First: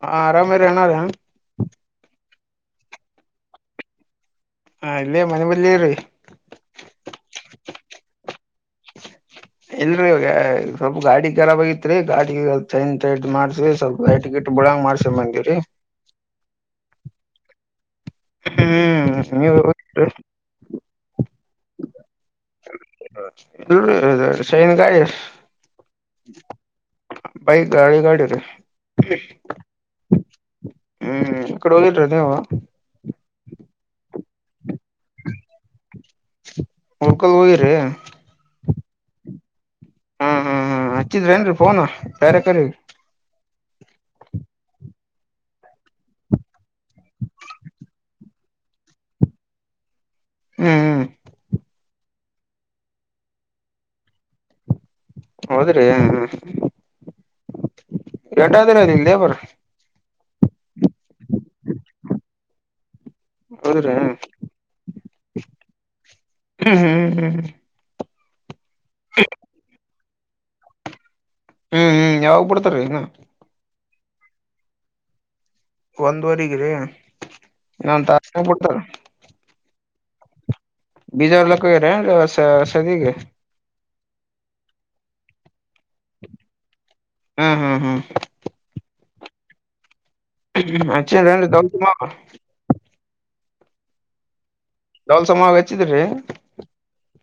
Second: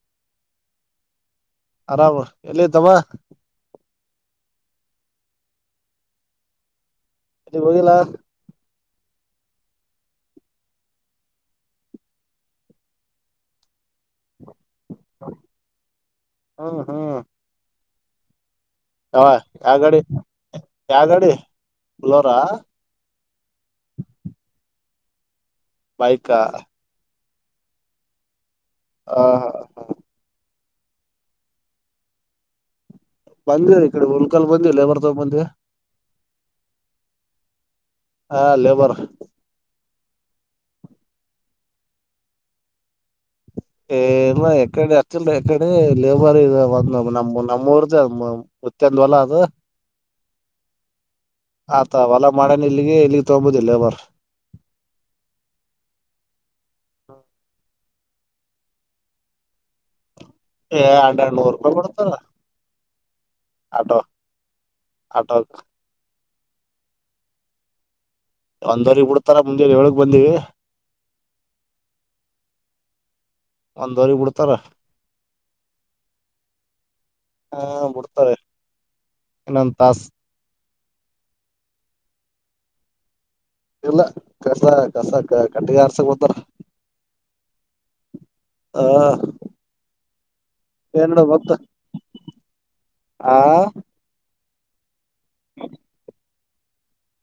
ಹ ಆರಾಮೇ ರನ ಹ ಆರಾಮ್ ಎಲ್ಲಿ ಇದ್ದಮ್ಮ ಹಾ ಇಲ್ಲೇ ಮನೆ ಬಲ್ಲೀ ಅ ಬೋಗಲ್ಲ [unintelligible] ಇಲ್ರೀ ಇವಾಗ ಸ್ವಲ್ಪ ಗಾಡಿ ರಾಬ್ ಆಗಐತ್ರಿ ಗಾಡಿ ಮಾಡ್ಸಿ ಸ್ವಲ್ಪ ಗ ಗ ಬುಳಂಗ ಮಾಡ್ಸ ಬಂದೀವ್ರೀ ಹ್ಮ್ ಹ್ಮ್ ಹ್ಮ್ ಹ ನೀವು ಯ ಗಾಡಿ ಯ ಗಾಡಿ ಬಲೋರಾ ಇ ಸೈನ್ ಗಾಯಿ ಬಾಯಕ ಬೈ ಗಾಡಿ ಗಾಡಿ ರೀ ಹಾ ಹಾ ಹಾ ಹ್ಮ್ ಇಕಡೆ ಹಓದಲ್ರದವಾ ಬಂದವರಿ ಈ ಕಡೆ ಹುಲ್ಕಾ ಬಂದಿವವಿ ಲೇಬರ್ ತ ಬಂದಿವವಿ ಹಕಲ್ ಹೋಗಿರಿ ಹಾ ಲೇಬರ್ ಹ್ಮ್ ಹ್ಮ್ ಹ್ಮ್ ಹಚ್ಚಿದ್ರಿ ಏನ್ರಿ ಫೋನ್ ಬೇರೆೇಕ್ರ ಏ ಎಕಡೆ ಅ ಎಕಡೆ ಲೇಬರ್ ಇ ಒಂದ ನಮ ನಮ್ಮೂಊರ್ ಗತ್ತಂದ್ವಲ ಅದು ಹ್ಮ್ ಹ್ಮ ಆತ ಅವಲ್ಲ ಮಾಡೇನ ಇಲ್ಲಿಗೆ ಇಲ್ಲಿಗ್ ತೊಗಬೋದಿಲ್ಲೇವರ್ ಹೌದ್ರಿ ಎಟಾದ್ರ ನಿಮ ದೇ ಬರ ಏ ಎರೆರಡು ನೂರು ರೂಪಾಯಿ ಕೊಡತದ ಹೌದ್ರಿ ಅಡೋ ಹ್ಮ್ ಅಡ ಹ್ಮ್ ಹ್ಮ್ ಹ್ಮ್ ಒಂದ್ವರೆಗ್ ಬಿಡ್ತಾರ ಮುಂದೆ ಏಳಗ್ ಬಂದಿವವಿ ಹ್ಮ್ ಹ್ಮ್ ಯಾವಾಗ್ ಬಿಡ್ತಾರ ಇನ್ನ ಒಂದವರಿ ಬಿಡ್ತಾರ ಒಂದುವರಿಗ್ರಿ ಹಾ ಇನ್ನೊಂದ್ ಬಿಡ್ತಾರೆ ತಾಸ್ನಾಗ್ ಬಿಡ್ತಾರ ಇನ್ನೊಂದ ತಾಸ ಬೀಜಾ ಒಲಕ್ಕ ರ ಸದಗೆ ಇಲ್ಲ ಕರ್ಸ ಕಸ ಕಟ್ಟಗೆ ಯಾರ್ಸಾಕ ಬರ್ತರೆ ಹ್ಮ್ ಹ್ಮ್ ಹ್ಮ್ ಹಾ [unintelligible] ಆ [unintelligible]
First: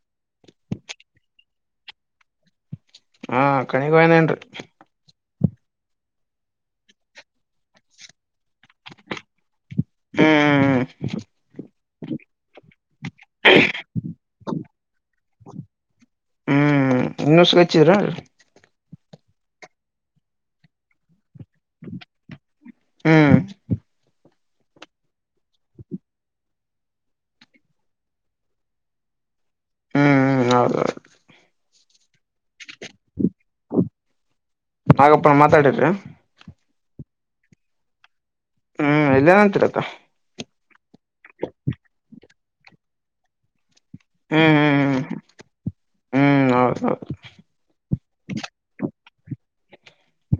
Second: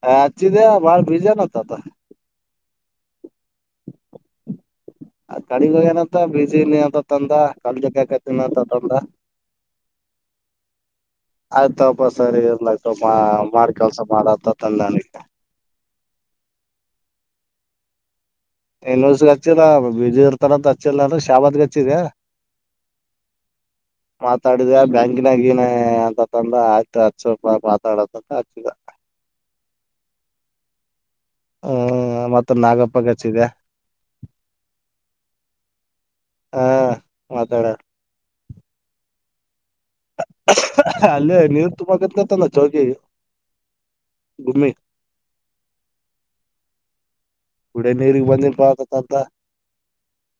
ಹ ಅಚ್ಚಿದೆ ಬಳ ಭೀಜೆ ನತ ಹಾ ಕಣಿಗ್ ಹಯನೇಏನ್ರಿ [unintelligible] [unintelligible] ಹಾ ಆಯ್ತಪ ಸರಿ ಇಲ್ಲಯ್ತ ಮಾಡಿ ಕೆಲ್ಸ ಮಾಡತ ತಂದ ನನಗೆ ಹ್ಮ್ ಇನ್ನೂ [unintelligible] ಇನ್ಸ ಸಹ ಹಚ್ಚಿಲ್ಲ ಅವು ಬಿಝೀ ಇರ್ತಾರಂತ ಹಚ್ಚಿಲ್ಲ ನಾ ಶಾಬತ್ಗ ಹಚ್ಚಿದೆ ಹ್ಮ್ ಮಾತಾಡಿದ ಬ್ಯಾಂಕಿನ ಗಿನ ಅಂತ ಅಂತನ್ ತಂದ ಆಯ್ತು ಹತ್ ಸ್ವಲ್ಪ ಮಾತಾಡತ್ತಂತ ಹಚ್ಚಿದ [inaudible] ಹ್ಮ ಹ್ಮ ಹೌದೌದು ಹ ಮತ್ತ ನಾಗಪ್ಪಗೆ ನಾಗಪ್ಪ ಮಾತಾಡಿದ್ರಿ ಮಾತಾಡಿದರೆ ಹ್ಮ್ ಏಲ್ಯಾನಂತ ರೀ ಹತ ಅಲ್ಲೇ ನೀರ್ ತುಂಬ ಕತ್ತಾಂದ ಜೋಗಿ ಹ್ಮ್ ಗುಮ್ಮಿ ಹ್ಮ್ ಹ್ಮ್ ಹ್ಮ್ ಹೌದೌದು ಕುಡಿ ನೀರು ಬಂದೇ ಅಂತಂದ ಹತ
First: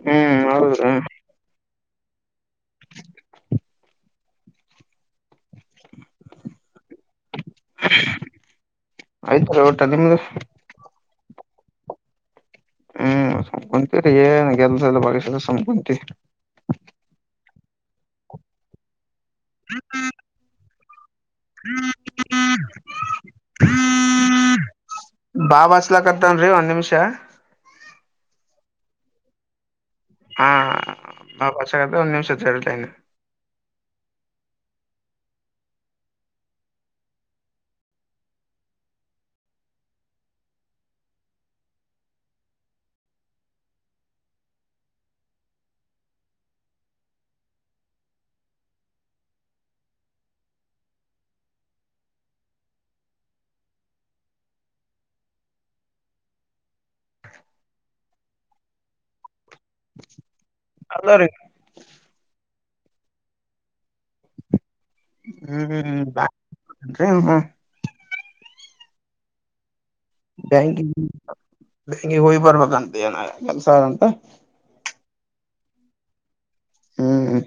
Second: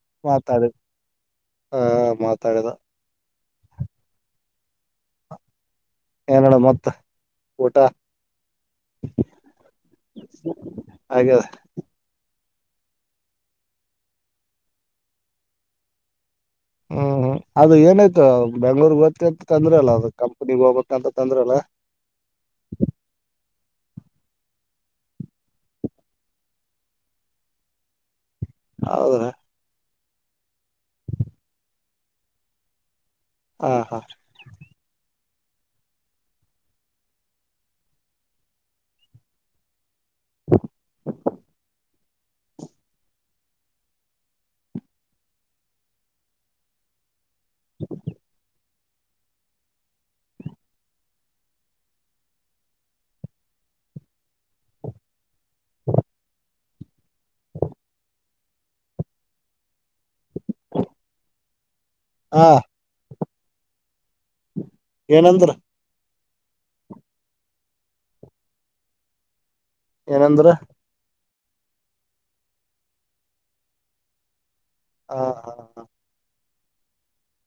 ಹ್ಮ್ ಹೌದ್ರೀ ಹಾ ಮಾತಾಡಿದ ಏನಡ ಮತ್ತ ಊಟ ಆಯ್ತ್ರಿ ಊಟ ನಿಮ್ಮ್ದ ಹಾಗ್ಯದ ಹ್ಮ್ ಸುಮ್ಕುಂತೀನಿ ಏನ್ ಕೆಲಸ ಇಲ್ಲ ಸುಮ್ಕುಂತಿನಿ ಹ್ಮ್ ಅದು ಏನಾಯ್ತು ಬೆಂಗಳೂರು ಹೋಗ್ತೇನ್ ಅಂದ್ರಲ್ಲ ಅದು ಕಂಪ್ನಿಗ್ ಹೋಗ್ಬೇಕ ಅಂತ ಅಂದ್ರಲ್ಲ [inaudible] ಬಾವ ಹತ್ಲಾಕತ್ತಾನ ರೀ ಒಂದು ನಿಮಿಷ ಹೌದಾ ಹಾ ಒ ನಿಮಿಷ [inaudible] ಹಾ ಹಾ [unintelligible] [inaudible] ಹಲೋರಿ ಹಾ [inaudible] ಹಾ ಹೂ [unintelligible] ಏನಂದ್ರ ಬ್ಯಾಂಕಗಿ ಬ್ಯಾಂಕಿಗೆ ಹೋಗಿ ಬರ್ಬೇಕಂತ ಏನ ಕೆಲಸದಂತ ಹಾ ಹಾ ಹಾ ಹ್ಮ್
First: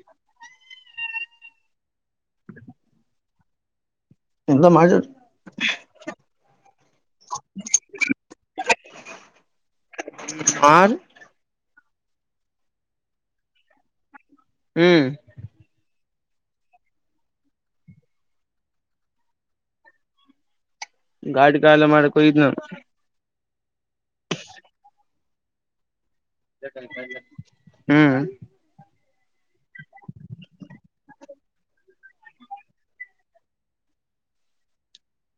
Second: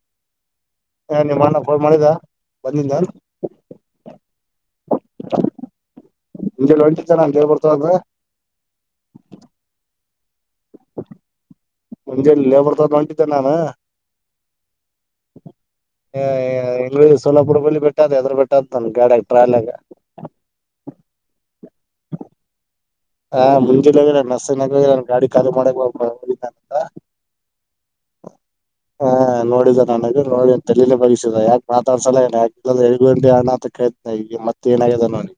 ಯಾರ ನಿಮ್ಮಣ್ಣ ಫೋನ್ ಮಾಡಿದ ಬಂದಿದ್ನೇನು ಇಲ್ಲ ಮಾಡಿಲ್ಲ ಮುಂಜೆಲಿ ಹೊಂಟಿದ್ದ ನಾನ್ ಲೇಬರ್ ತಗೊಂಡ ಆ ಮುಂಜೆೆ ಲೇಬರ್ ತ ಹೊಂಟಿದ್ದೆ ನಾನು ಹ್ಮ್ ಇಲ್ಲಿ ಸೋಲಾಪುರ ಬಳ ಬಿಟ್ಟದ ಎದ್ರ ಬಿಟ್ಟದನ್ ಗಾಡಿಯಾಗ ಟ್ರಾಲಾಗ ಗಾಡಿ ಖಾಲಿ ಮಾಡಕ್ಕೆ ಹೋಗಿದ್ನೇನು. ಹಾ ಮುಂಜಲಿ [unintelligible] ಗಾಡಿ ಖಾಲಿ ಮಾಡಕ್ ಹೋಗಿದ್ದೆ ಅಂತ ಹ್ಮ್ ಹಾ ನೋಡಿದ ನನಗ ನೋಡ ತಲೇ ಬಗಸಿದ ಯಾಕೆ ಮಾತಾಡ್ಸಲ್ಲ [unintelligible] ಅಣ್ಣ ಅಂತ ಕೆಳ್ [unintelligible] ಮತ್ತ ಏನಾಗಿದೆ ಅವನಿಗೆ.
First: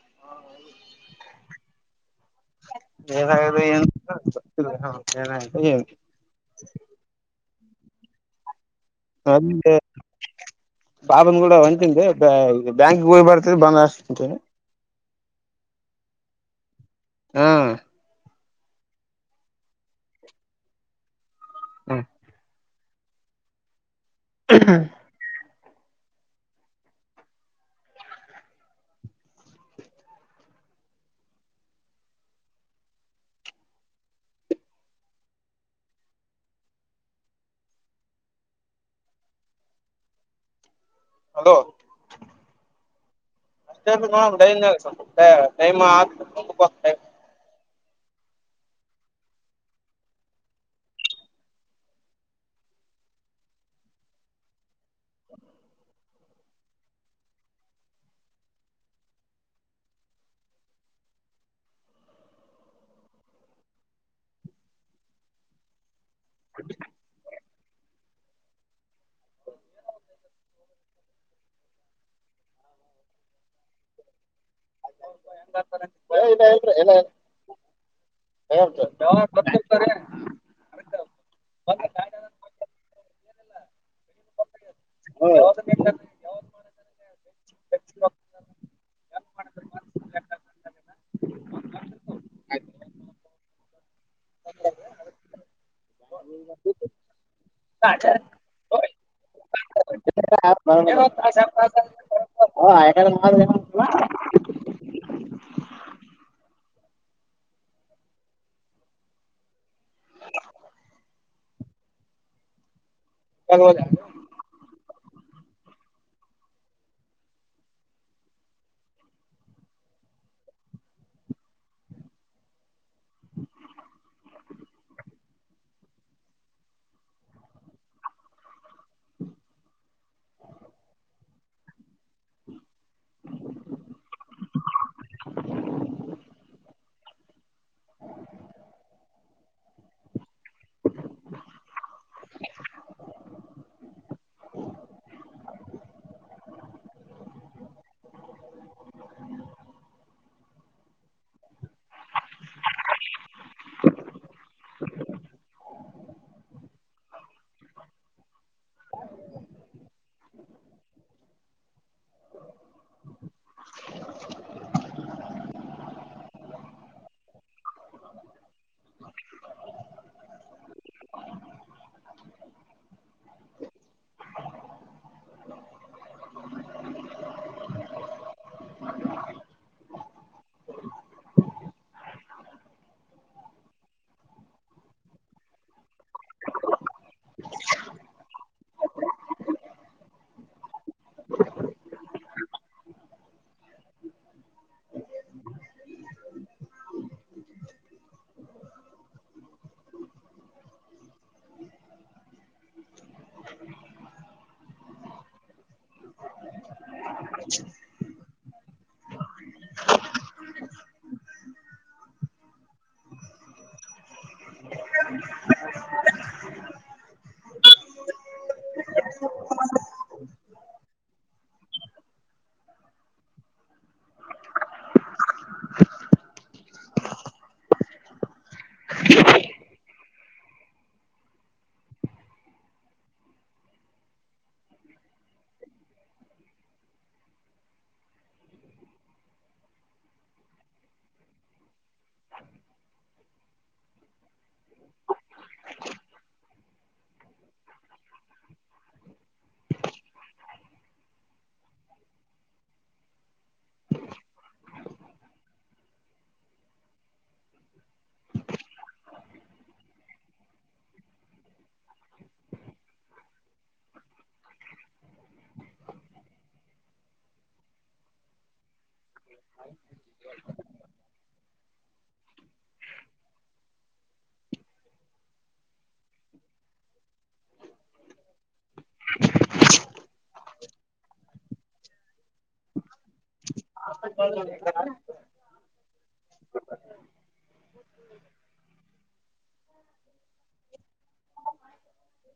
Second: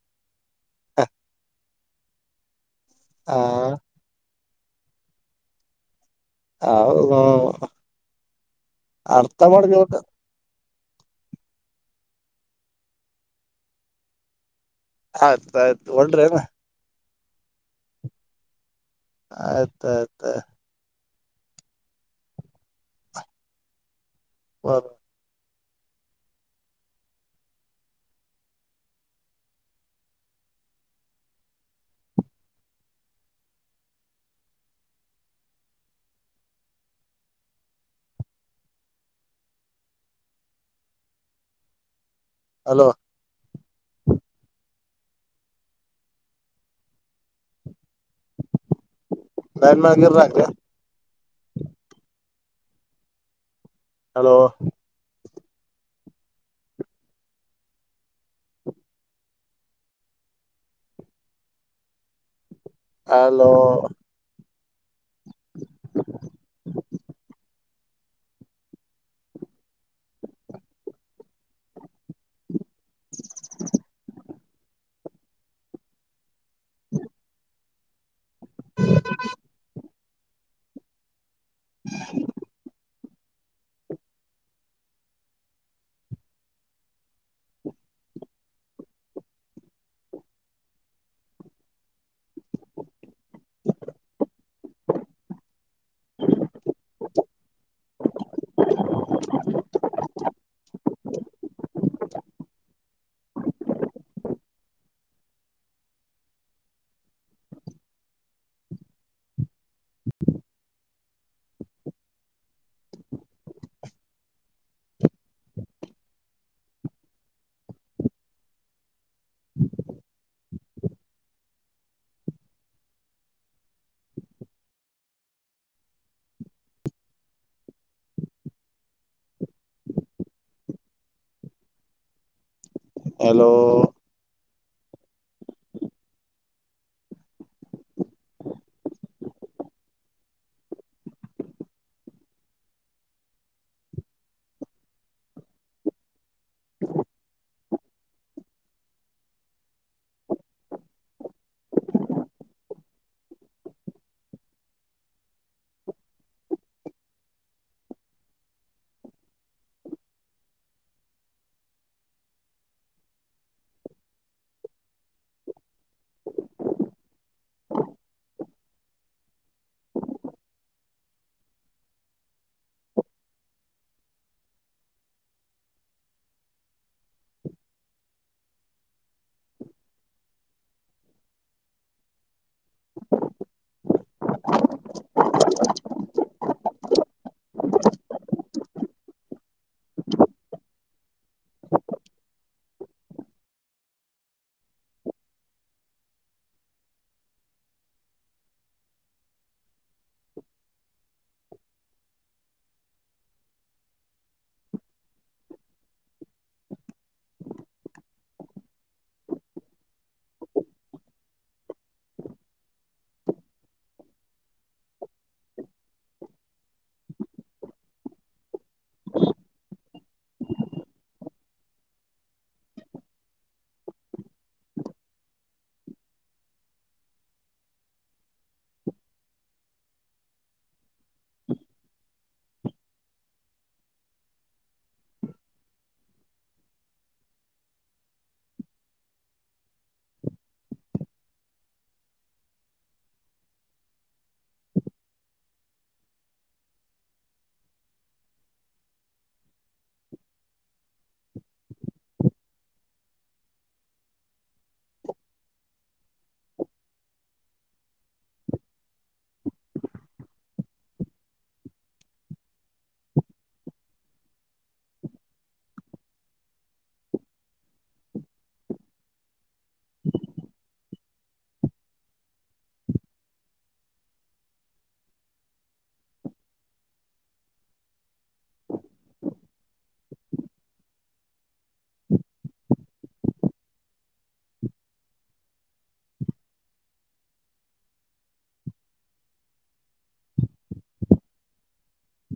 [inaudible] ಹಾ ಏನು [inaudible] ಹ [inaudible] ಅರ್ಥಮಾಡ್ಬೇಕ್ ಬಾವನ್ ಕೂಡ ಹೊಂಟಿದ್ದೆ ಬ್ಯಾಂಕಿಗ್ ಹೋಗ್ ಬರ್ತರಿ ಬಂದ ಹಾಕ್ಸ್ತೀನಿ. ಅರ್ಥ ಆಯ್ತು ಹೊಂಟ್ರೇನ. ಹಾ ಅರ್ಥ ಆಯ್ತಾ [unintelligible] ಹ್ಮ ಹ್ಮ್ ಹಲೋ ಹಲೋ ಅಷ್ಟೇ [unintelligible] [unintelligible] ಹಲೋ ಅಲೋ [unintelligible] ಯಾವಾಗ್ [unintelligible] [inaudible] ಯಾವಾಗ್ [unintelligible] [inaudible] [inaudible] [inaudible] ಹ [unintelligible] [inaudible] [inaudible] ಹಲೋ [inaudible] [inaudible] [inaudible] [inaudible] [inaudible] [inaudible] [inaudible] [inaudible] [inaudible] [inaudible]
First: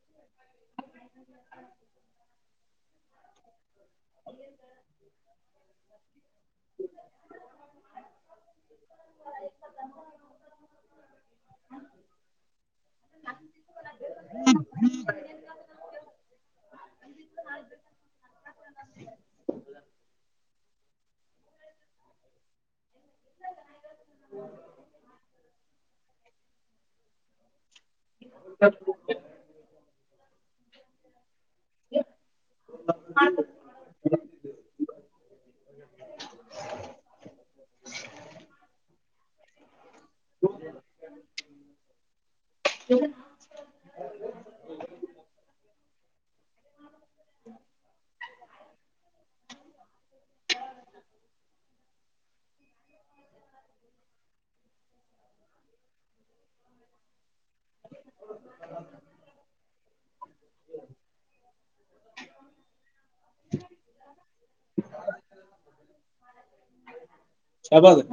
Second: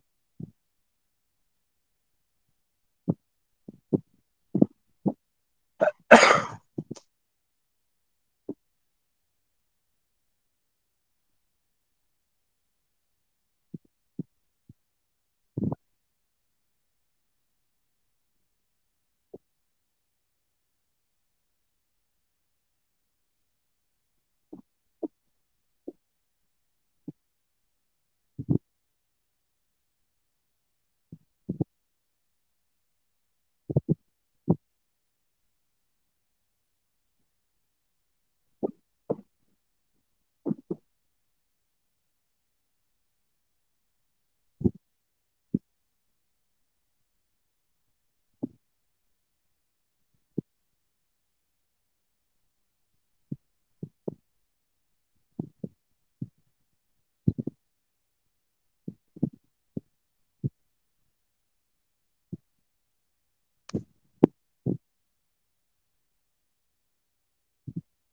[inaudible] [inaudible] [inaudible] [inaudible] [inaudible] [inaudible] [inaudible] [inaudible] [inaudible] [inaudible] [inaudible] [inaudible] [inaudible] [inaudible] [inaudible] [inaudible] ಶಾಬಾದ್.